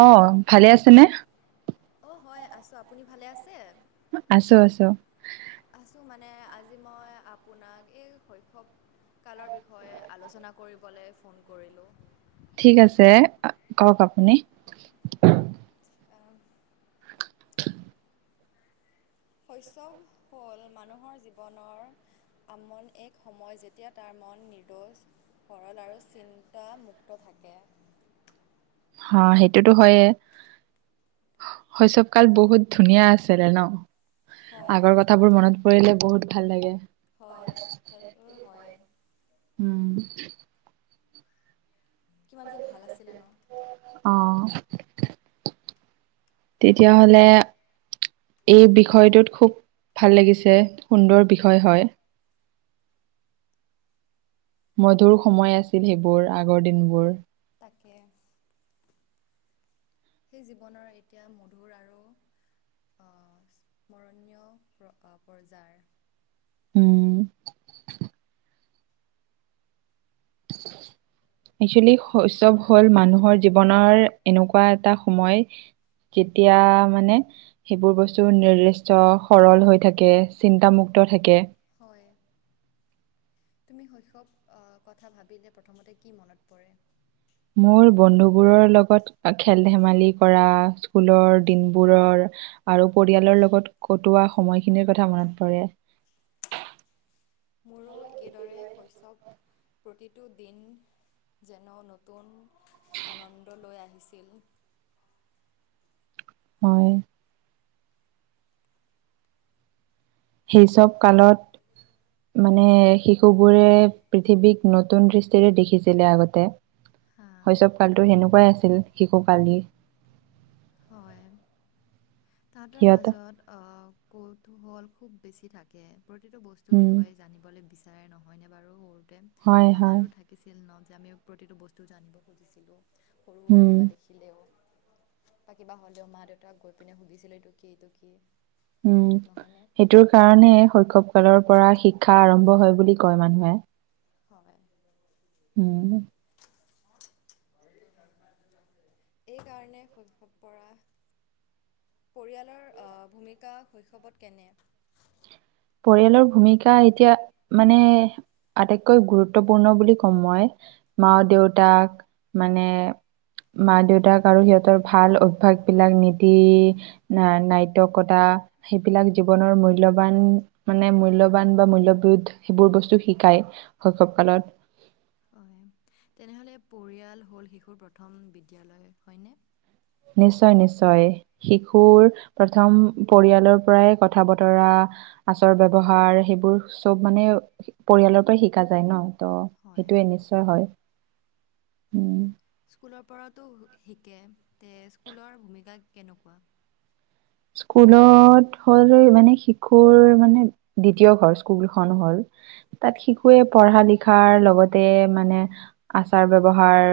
অ' ভালে আছেনে? অ হয় আছো। আপুনি ভালে আছে? মই আছো। আছো। আছোঁ মানে আজি মই আপোনাক এই শৈশৱ কালৰ বিষয়ে আলোচনা কৰিবলৈ ফোন কৰিলোঁ ঠিক আছে। কওক আপুনি আহ, শৈশৱ হ'ল মানুহৰ জীৱনৰ আমন এক সময় যেতিয়া তাৰ মন নিৰোজ, সৰল আৰু চিন্তামুক্ত থাকে। হ সেইটোতো হয়য়ে। শৈশৱ কাল বহুত ধুনীয়া আছিলে ন। হয় আগৰ কথাবোৰ মনত পৰিলে বহুত ভাল লাগে। হয়। হেল্পো হয়। উম কিমান যে ভাল আছিলে ন? অ তেতিয়াহ'লে এই বিষয়টোত খুব ভাল লাগিছে। সুন্দৰ বিষয় হয়। মধুৰ সময় আছিল। সেইবোৰ। আগৰ দিনবোৰ। তাকে। সেই জীৱনৰ এতিয়া মধুৰ আৰু স্মৰণীয় পৰ্যায় উম একচুৱেলি শৈশৱ হ'ল মানুহৰ জীৱনৰ এনেকুৱা এটা সময়, যেতিয়া মানে সেইবোৰ বস্তু নিৰ্দিষ্ট সৰল হৈ থাকে। চিন্তামুক্ত থাকে। তুমি শৈশৱ কথা ভাবিলে প্ৰথমতে কি মনত পৰে? মোৰ বন্ধুবোৰৰ লগত খেল-ধেমালি কৰা। স্কুলৰ দিনবোৰৰ আৰু পৰিয়ালৰ লগত কটোৱা সময়খিনিৰ কথা মনত পৰে। মোৰো একেদৰে শৈশৱ প্ৰতিটো দিন যেন নতুন আনন্দ লৈ আহিছিল। হয়। সেই চব কালত মানে শিশুবোৰে পৃথিৱীক নতুন দৃষ্টিৰে দেখিছিলে আগতে। হা শৈশৱ কালটো হয় সেনেকুৱাই আছিল শিশু কালি হয়। তাঁহাতৰ সিহঁত মাজত আহ- কৌতুহল খুব বেছি থাকে। প্ৰতিটো বস্তুৰ উম বিষয়ে জানিবলৈ বিচাৰে। নহয়নে বাৰু? হয় হয় আমাৰো থাকিছিল ন। আমিও প্ৰতিটো বস্তু জানিব খুজিছিলোঁ। সৰু-সুৰা উম কিবা দেখিলেও বা কিবা হ'লেও মা দেউতাক গৈ পিনে সুধিছিল এইটো কি এইটো কি। উম, নহয়নে? সেইটোৰ কাৰণে শৈশৱ ফালৰ পৰা শিক্ষা আৰম্ভ হয় বুলি কয় মানুহে। হয়। উম, এইকাৰণে শৈশৱ পৰা পৰিয়ালৰ ভূমিকা শৈশৱত কেনে। পৰিয়ালৰ ভূমিকা এতিয়া মানে আটাইতকৈ গুৰুত্বপূৰ্ণ বুলি কম মই মা দেউতাক মানে মা দেউতাক আৰু সিহতৰ ভাল অভ্যাস বিলাক নীতি নাট্যকতা সেইবিলাক জীৱনৰ মূল্যৱান মানে মূল্যবান বা মূল্যবোধ সেইবোৰ বস্তু শিকায় শৈশৱ কালত। হয় তেনেহ'লে পৰিয়াল হ'ল শিশুৰ প্ৰথম বিদ্যালয় হয়নে। নিশ্চয় - নিশ্চয় শিশুৰ প্ৰথম পৰিয়ালৰ পৰাই কথা বতৰা আচাৰ ব্যৱহাৰ সেইবোৰ চব মানে পৰিয়ালৰ পৰাই শিকা যায় ন। তো হয় সেইটোৱে নিশ্চয় হয়। উম, স্কুলৰ পৰাতো শিকে তে স্কুলৰ ভূমিকা কেনেকুৱা। স্কুলত হ'ল মানে শিশুৰ মানে দ্বিতীয় ঘৰ স্কুলখন হল তাত শিশুৱে পঢ়া লিখাৰ লগতে মানে আচাৰ ব্যৱহাৰ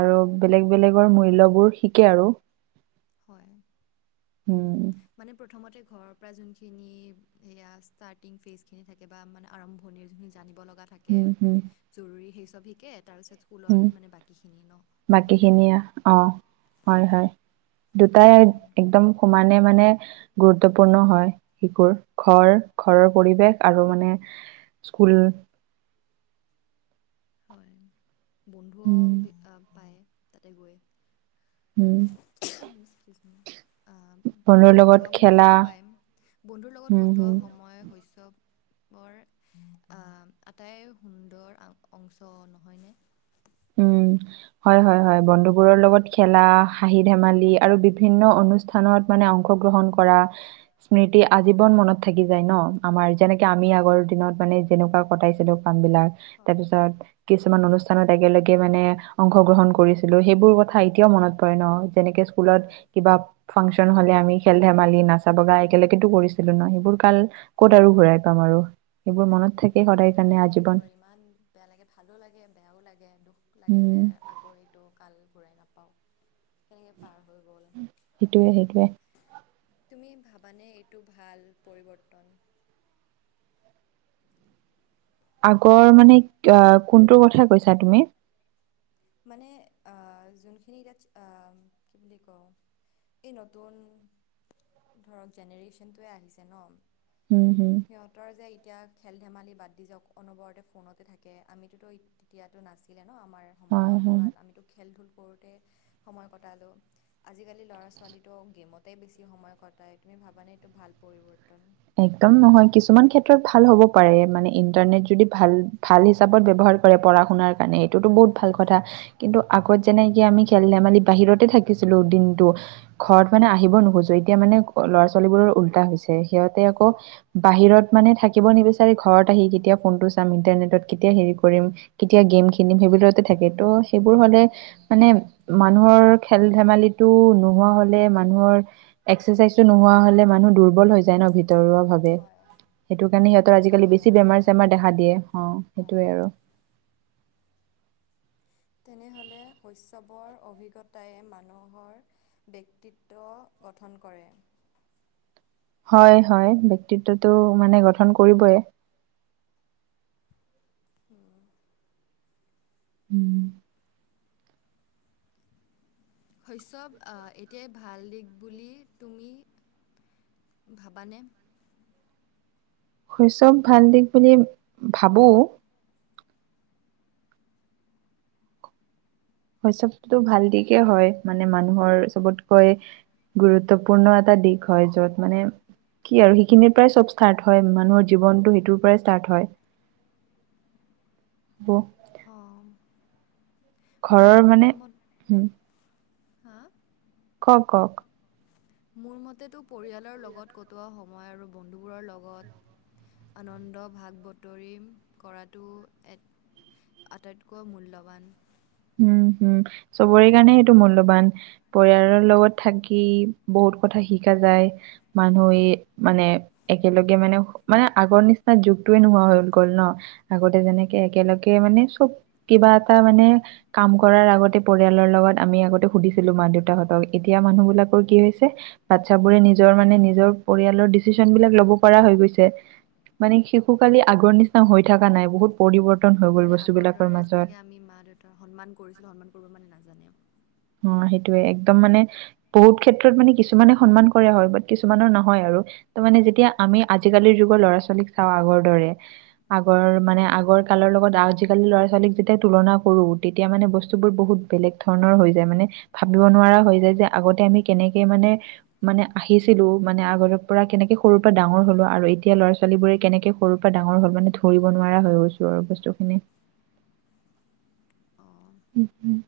আৰু বেলেগ - বেলেগৰ মূল্যবোৰ শিকে আৰু। হয়। উম মানে প্ৰথমতে ঘৰৰ পৰা যোনখিনি সয়া ষ্টাৰ্টিং ফেজ খিনি থাকে বা মানে আৰম্ভণিৰ সেইখিনি জানিব লগা থাকে উম হম জৰুৰীেই। লভিকেত তাৰপিছত উম স্কুলত মানে বাকীখিনি ন বাকী হয়নে। খিনিয়ে অ হয় হয় দুটাই একদম সমানে মানে গুৰুত্বপূৰ্ণ হয় শিশুৰ ঘৰ- ঘৰৰ পৰিৱেশ আৰু মানে স্কুল। হয়। বন্ধুও উম বি পায়। তাতে গৈ উম, এক্সকিউজ মি বন্ধুৰ লগত লগ খেলা বন্ধুতো পাইম বন্ধুৰ লগত উম কটোৱা হম সময় শস্য বৰ আহ, আটাই সুন্দৰ। অংশ নহয়নে। উম, হয় - হয় - হয় বন্ধুবোৰৰ লগত খেলা হাহি ধেমালি আৰু বিভিন্ন অনুষ্ঠানত মানে অংশগ্ৰহণ কৰা স্মৃতি আজীৱন মনত থাকি যায় ন। আমাৰ যেনেকে আমি হয় আগৰ দিনত মানে যেনেকুৱা কটাইছিলো কামবিলাক হয় তাৰপিছত কিছুমান অনুষ্ঠানত একেলগে মানে অংশগ্ৰহণ কৰিছিলো সেইবোৰ কথা এতিয়াও মনত পৰে ন। যেনেকে স্কুলত হয় কিবা ফাংচন হলে আমি খেল ধেমালি নাচা বগা একেলগেতো কৰিছিলো ন সেইবোৰ কাল ক'ত আৰু ঘুৰাই পাম আৰু। সেইবোৰ মনত তাকে থাকে মোৰো সদায় কেতিয়াবা কাৰণে মনত আজীৱন পৰে ইমান বেয়া লাগে ভালো লাগে বেয়াও লাগে। দুখ লাগে উম যে আকৌ এইটো কাল ঘূৰাই নাপাও তেনেকে পাৰ হৈ গ'ল সেইটোৱে - সেইটোৱে। তুমি ভাবানে এইটো ভাল পৰিৱৰ্তন। আগৰ মানে আহ, কোনটোৰ কথা কৈছা তুমি? মানে যোনখিনি এতিাত কি বুলি কও এই নতুন ধৰক জেনেৰেশ্যনটোৱে আহিছে ন। উম, হম। সিহতৰ যে এতিয়া খেল ধেমালি বাদ দি যাওঁ, ক অনবৰতে ফোনতে থাকে আমিতোত তেতিয়াতো নাছিলে ন আমাৰ হয় সময়ত হয়। ইমান নামতো কি খেল-ধূল কৰোঁতে সময় কটালোঁ, আজিকালি ল'ৰা ছোৱালীটো গেমতে বেছি সময় কটাই তুমি ভাবানে এইটো ভাল পৰিৱৰ্তন? একদম নহয়। কিছুমান ক্ষেত্ৰত ভাল হ'ব পাৰে, মানে ইন্টাৰনেট যদি ভাল ভাল হিচাপত ব্যৱহাৰ কৰে পঢ়া শুনাৰ কাৰণে এইটোতো বহুত ভাল কথা কিন্তু আগত যেনেকি আমি খেল ধেমালি বাহিৰতে থাকিছিলো দিনতটো, ঘৰত মানে আহিব নোখোজো এতিয়া মানে ল'ৰা ছোৱালী বোৰৰ ওল্টা হৈছে। সিহতে আকৌ বাহিৰত মানে থাকিব নিবিচাৰি ঘৰত আহি কেতিয়া ফোনটো চাম, ইন্টাৰনেটত কেতিয়া হেৰি কৰিম, কেতিয়া গেম খেলিম সেইবোৰতে থাকে, ত' সেইবোৰ হ'লে মানে মানুহৰ খেল ধেমালিটো নোহোৱা হ'লে মানুহৰ এক্সাৰচাইজটো নোহোৱা হ'লে মানুহ দুৰ্বল হৈ যায় ন ভিতৰুৱা ভাৱে। হয় সেইটো কাৰণে সিহঁতৰ গা চা আজিকালি ভালে বেছি নাথাকে বেমাৰ-চেমাৰ দেখা দিয়ে। অ অঁ সেইটোৱে আৰু। তেনেহ'লে শস্যৱৰ অভিজ্ঞতায়ে মানুহৰ ব্যক্তিত্ব গঠন কৰে। হয় হয়, বক্তিত্বটো মানে গঠন কৰিবয়ে। উম। উম। শৈস্যৱ। অ, এতিয়াই ভাল দিশ বুলি তুমি ভাবানে? শৈস্যৱ ভাল দিশ বুলি ভাবোঁ। শৈস্যৱটোতো ভাল দিশে হয় মানে মানুহৰ চবতকৈ গুৰুত্বপূৰ্ণ এটা দিশ হয়, য'ত মানে কি আৰু সেইখিনিৰ পৰাই চব ষ্টাৰ্ট হয় মানুহৰ জীৱনটো সেইটোৰ পৰাই ষ্টাৰ্ট হয়। অ। মোৰ ঘৰৰ মানে, ম হুম হা? ক'ক ক'ক। মোৰ মতেতো পৰিয়ালৰ লগত কটোৱা সময় আৰু বন্ধুবোৰৰ লগত আনন্দ ভাগ বতৰি কৰাটো এক আটাইতকৈ মূল্যৱান। উম হুম, চবৰে কাৰণে সেইটো মূল্যবান। পৰিয়ালৰ লগত থাকি বহুত কথা শিকা যায়। মানুহে মানে একেলগে মানে মানে আগৰ নিচিনা যুগটোয়ে নোহোৱা হৈ গ'ল ন'! আগতে যেনেকে একেলগে মানে চব কিবা এটা মানে কাম কৰাৰ আগতে পৰিয়ালৰ লগত আমি আগতে সুধিছিলো মা দেউতাহতক। এতিয়া মানুহ বিলাকৰ কি হৈছে বাচ্ছা বোৰে নিজৰ মানে নিজৰ পৰিয়ালৰ ডিচিচন বিলাক লব পৰা হৈ গৈছে মানে শিশু কালি আগৰ নিচিনা হৈ থকা নাই বহুত পৰিবৰ মানে আগৰ দৰে যেনেকে আমি মা, দেউতাক সন্মান কৰিছিলো, সন্মান কৰিব মানে নাজানে। অ, সেইটোয়ে একদম মানে বহুত ক্ষেত্ৰত মানে কিছুমানে সন্মান কৰা হয়। বাট কিছুমানৰ নহয় আৰু ত মানে যেতিয়া আমি আজিকালিৰ যুগৰ ল'ৰা, ছোৱালীক চাওঁ আগৰ দৰে আগৰ মানে আগৰ কালৰ লগত আজিকালি ল'ৰা-ছোৱালীক যেতিয়া তুলনা কৰো, তেতিয়া মানে বস্তু বোৰ বহুত বেলেগ ধৰণৰ হৈ মানে ভাবিব নোৱাৰা হৈ যায় যে হয়। আগতে আমি কেনেকে মানে, মানে আহিছিলো। মানে আগৰে পৰা কেনেকে সৰুৰ পৰা ডাঙৰ হলো আৰু এতিয়া ল'ৰা- ছোৱালীবোৰে কেনেকে সৰুৰ পৰা ডাঙৰ হ'ল মানে ধৰিব নোৱাৰা হৈ গৈছো আৰু বস্তুখিনি। উম, উম।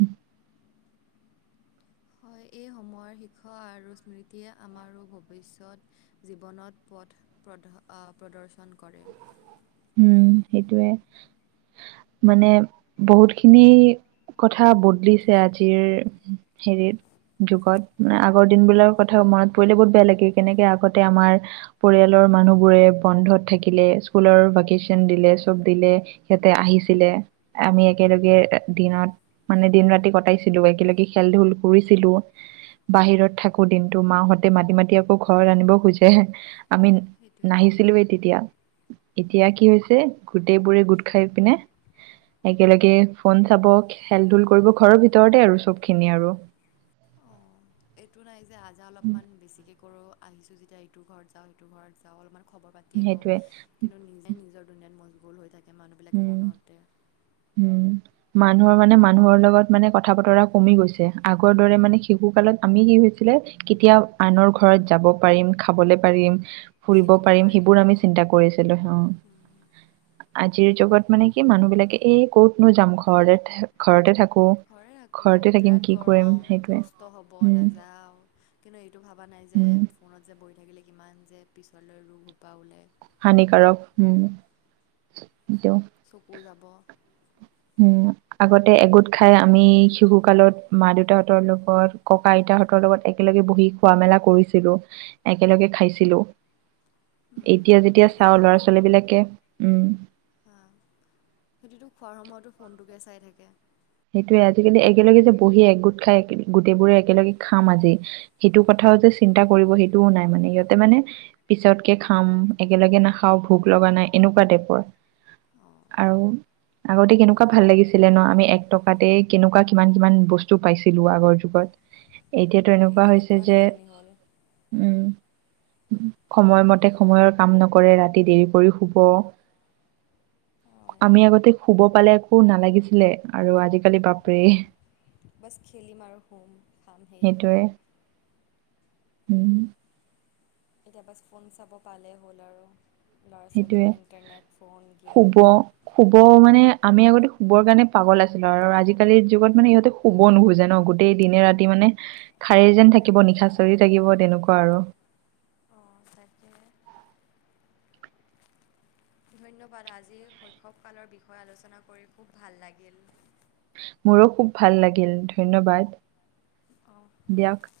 উম। হয়, এই সময়ৰ শিক্ষা আৰু স্মৃতিয়ে আমাৰো ভৱিষ্যত জীৱনত পথ, পদ প্ৰদৰ্শন কৰে। উ'ম, সেইটোয়ে মানে বহুত খিনি কথা বদলিছে, আজিৰ হেৰিত যুগত মানে আগৰ দিনবলাকৰ কথা মনত পৰিলে বহুত বেয়া লাগে, কেনেকে আগতে আমাৰ পৰিয়ালৰ মানুহবোৰে বন্ধত থাকিলে স্কুলৰ ভেকেচন দিলে চব দিলে সিহতে আহিছিলে আমি একেলগে দিনত মানে দিন ৰাতি কটাইছিলো। একেলগে খেল- ধূল হয়, কৰিছিলো বাহিৰত থাকো দিনতটো মাহঁতে মাতি, মাতি আকৌ ঘৰত আনিব খোজে। আমি সেইটোৱে। নাহিছিলোৱে তেতিয়া। [unintelligible] এতিয়া কি হৈছে? গোটেইবোৰে গোট খাই পিনে একেলগে ফোন চাব, খেল -ধূল কৰিব ঘৰৰ ভিতৰতে আৰু চব খিনি আৰু। এইটো নাই আ' অলপমান বেছিকৈ কৰোঁ। আহিছোঁ যেতিয়া এইটো ঘৰত যাওঁ, সেইটো ঘৰত যাওঁ অলপমান খবৰ পাতি লওঁ। সেইটোৱে কিন্তু নিজে নিজৰ দুুনীয়াত মজ মগন হৈ থাকে। সেই মানুহবিলাকে উম ফোনতে উম মানুহৰ মানে মানুহৰ লগত মানে কথা- বতৰা কমি গৈছে। আগৰ দৰে মানে শিশু কালত আমি কি হৈছিলে? কেতিয়া আনৰ ঘৰত যাব পাৰিম, খাবলৈ পাৰিম। ফুৰিব খেলিব পাৰিম, সেইবোৰ ন আমি চিন্তা কৰিছিলো হ। যুগত মানে কি মানুহ বিলাকে এই ক'তনো যাম ঘৰতে- ঘৰতে থাকো। হয়, আকৌ ঘৰতে থাকিম বিৰাট কি কৰিম গৰম সেইটোৱে কষ্ট হ'ব উম নাযাওঁ। কিন্তু এইটো ভবা নাই যে উম ফোনত যে বহি থাকিলে কিমান যে পিছলৈ ৰোগ হোপা উলাই। হানিকাৰক হু'ম। চকু যা ব। উ'ম আগতে এগোট খাই আমি শিশু কালত মা- দেউতাহঁতৰ লগত ককা- আইতাহঁতৰ লগত একেলগে বহি খোৱা মেলা কৰিছিলো। একেলগে খাইছিলো। এতিয়া -যেতিয়া চাও ল'ৰা আজিকালিতো ছোৱালী বিলাকে উ'ম টো ফোনটোকে চাই থাকে। সেইটোৱে আজিকালি একেলগে যে বহি একগোট খাই গোটেইবোৰে একেলগে খাম আজি সেইটো কথাও যে চিন্তা কৰিব সেইটোও নাই। মানে সিহঁতে মানে পিছতকে খাম একেলগে নাখাওঁ ভোক লগা নাই। এনেকুৱা টাইপৰ অঁ আৰু আগতে কেনেকুৱা ভাল লাগিছিলে ন আমি টকাতে কেনেকুৱা কিমান -কিমান বস্তু পাইছিলো। আগৰ যুগত। এতিয়াতো হয় এনেকুৱা এতিয়াতো হৈছে কিমান যে- সলনি হ'ল উ'ম সময়মতে সময়ৰ কাম নকৰে ৰাতি দেৰি কৰি শুব। হয় আমি আগতে শুব পালে একো নালাগিছিলে। আৰু আজিকালি বাপৰে। বাছ খেলিম আৰু শুম, খাম সেয়ে। সেইটোৱে উ'ম। এতিয়া বাছ ফোন চাব পালেই হ'ল আৰু ল'ৰা ছোৱালী সেইটোৱে ইণ্টাৰনেট ফোন গেম শুব- শুব মানে আমি আগতে শুবৰ কাৰণে পাগল আছিলো। আৰু আজিকালিৰ যুগত মানে সিহঁতে শুব নোখোজে ন। গোতেই দিনে -ৰাতি মানে সাৰেই যেন থাকিব নিশাচৰে থাকিব। তেনেকুৱা আৰু অঁ তাকে ধন্যবাদ আজি শৈশৱকালৰ বিষয়ে আলোচনা কৰি খুব ভাল লাগিল। মোৰো খুব ভাল লাগিল। ধন্যবাদ অঁ দিয়ক।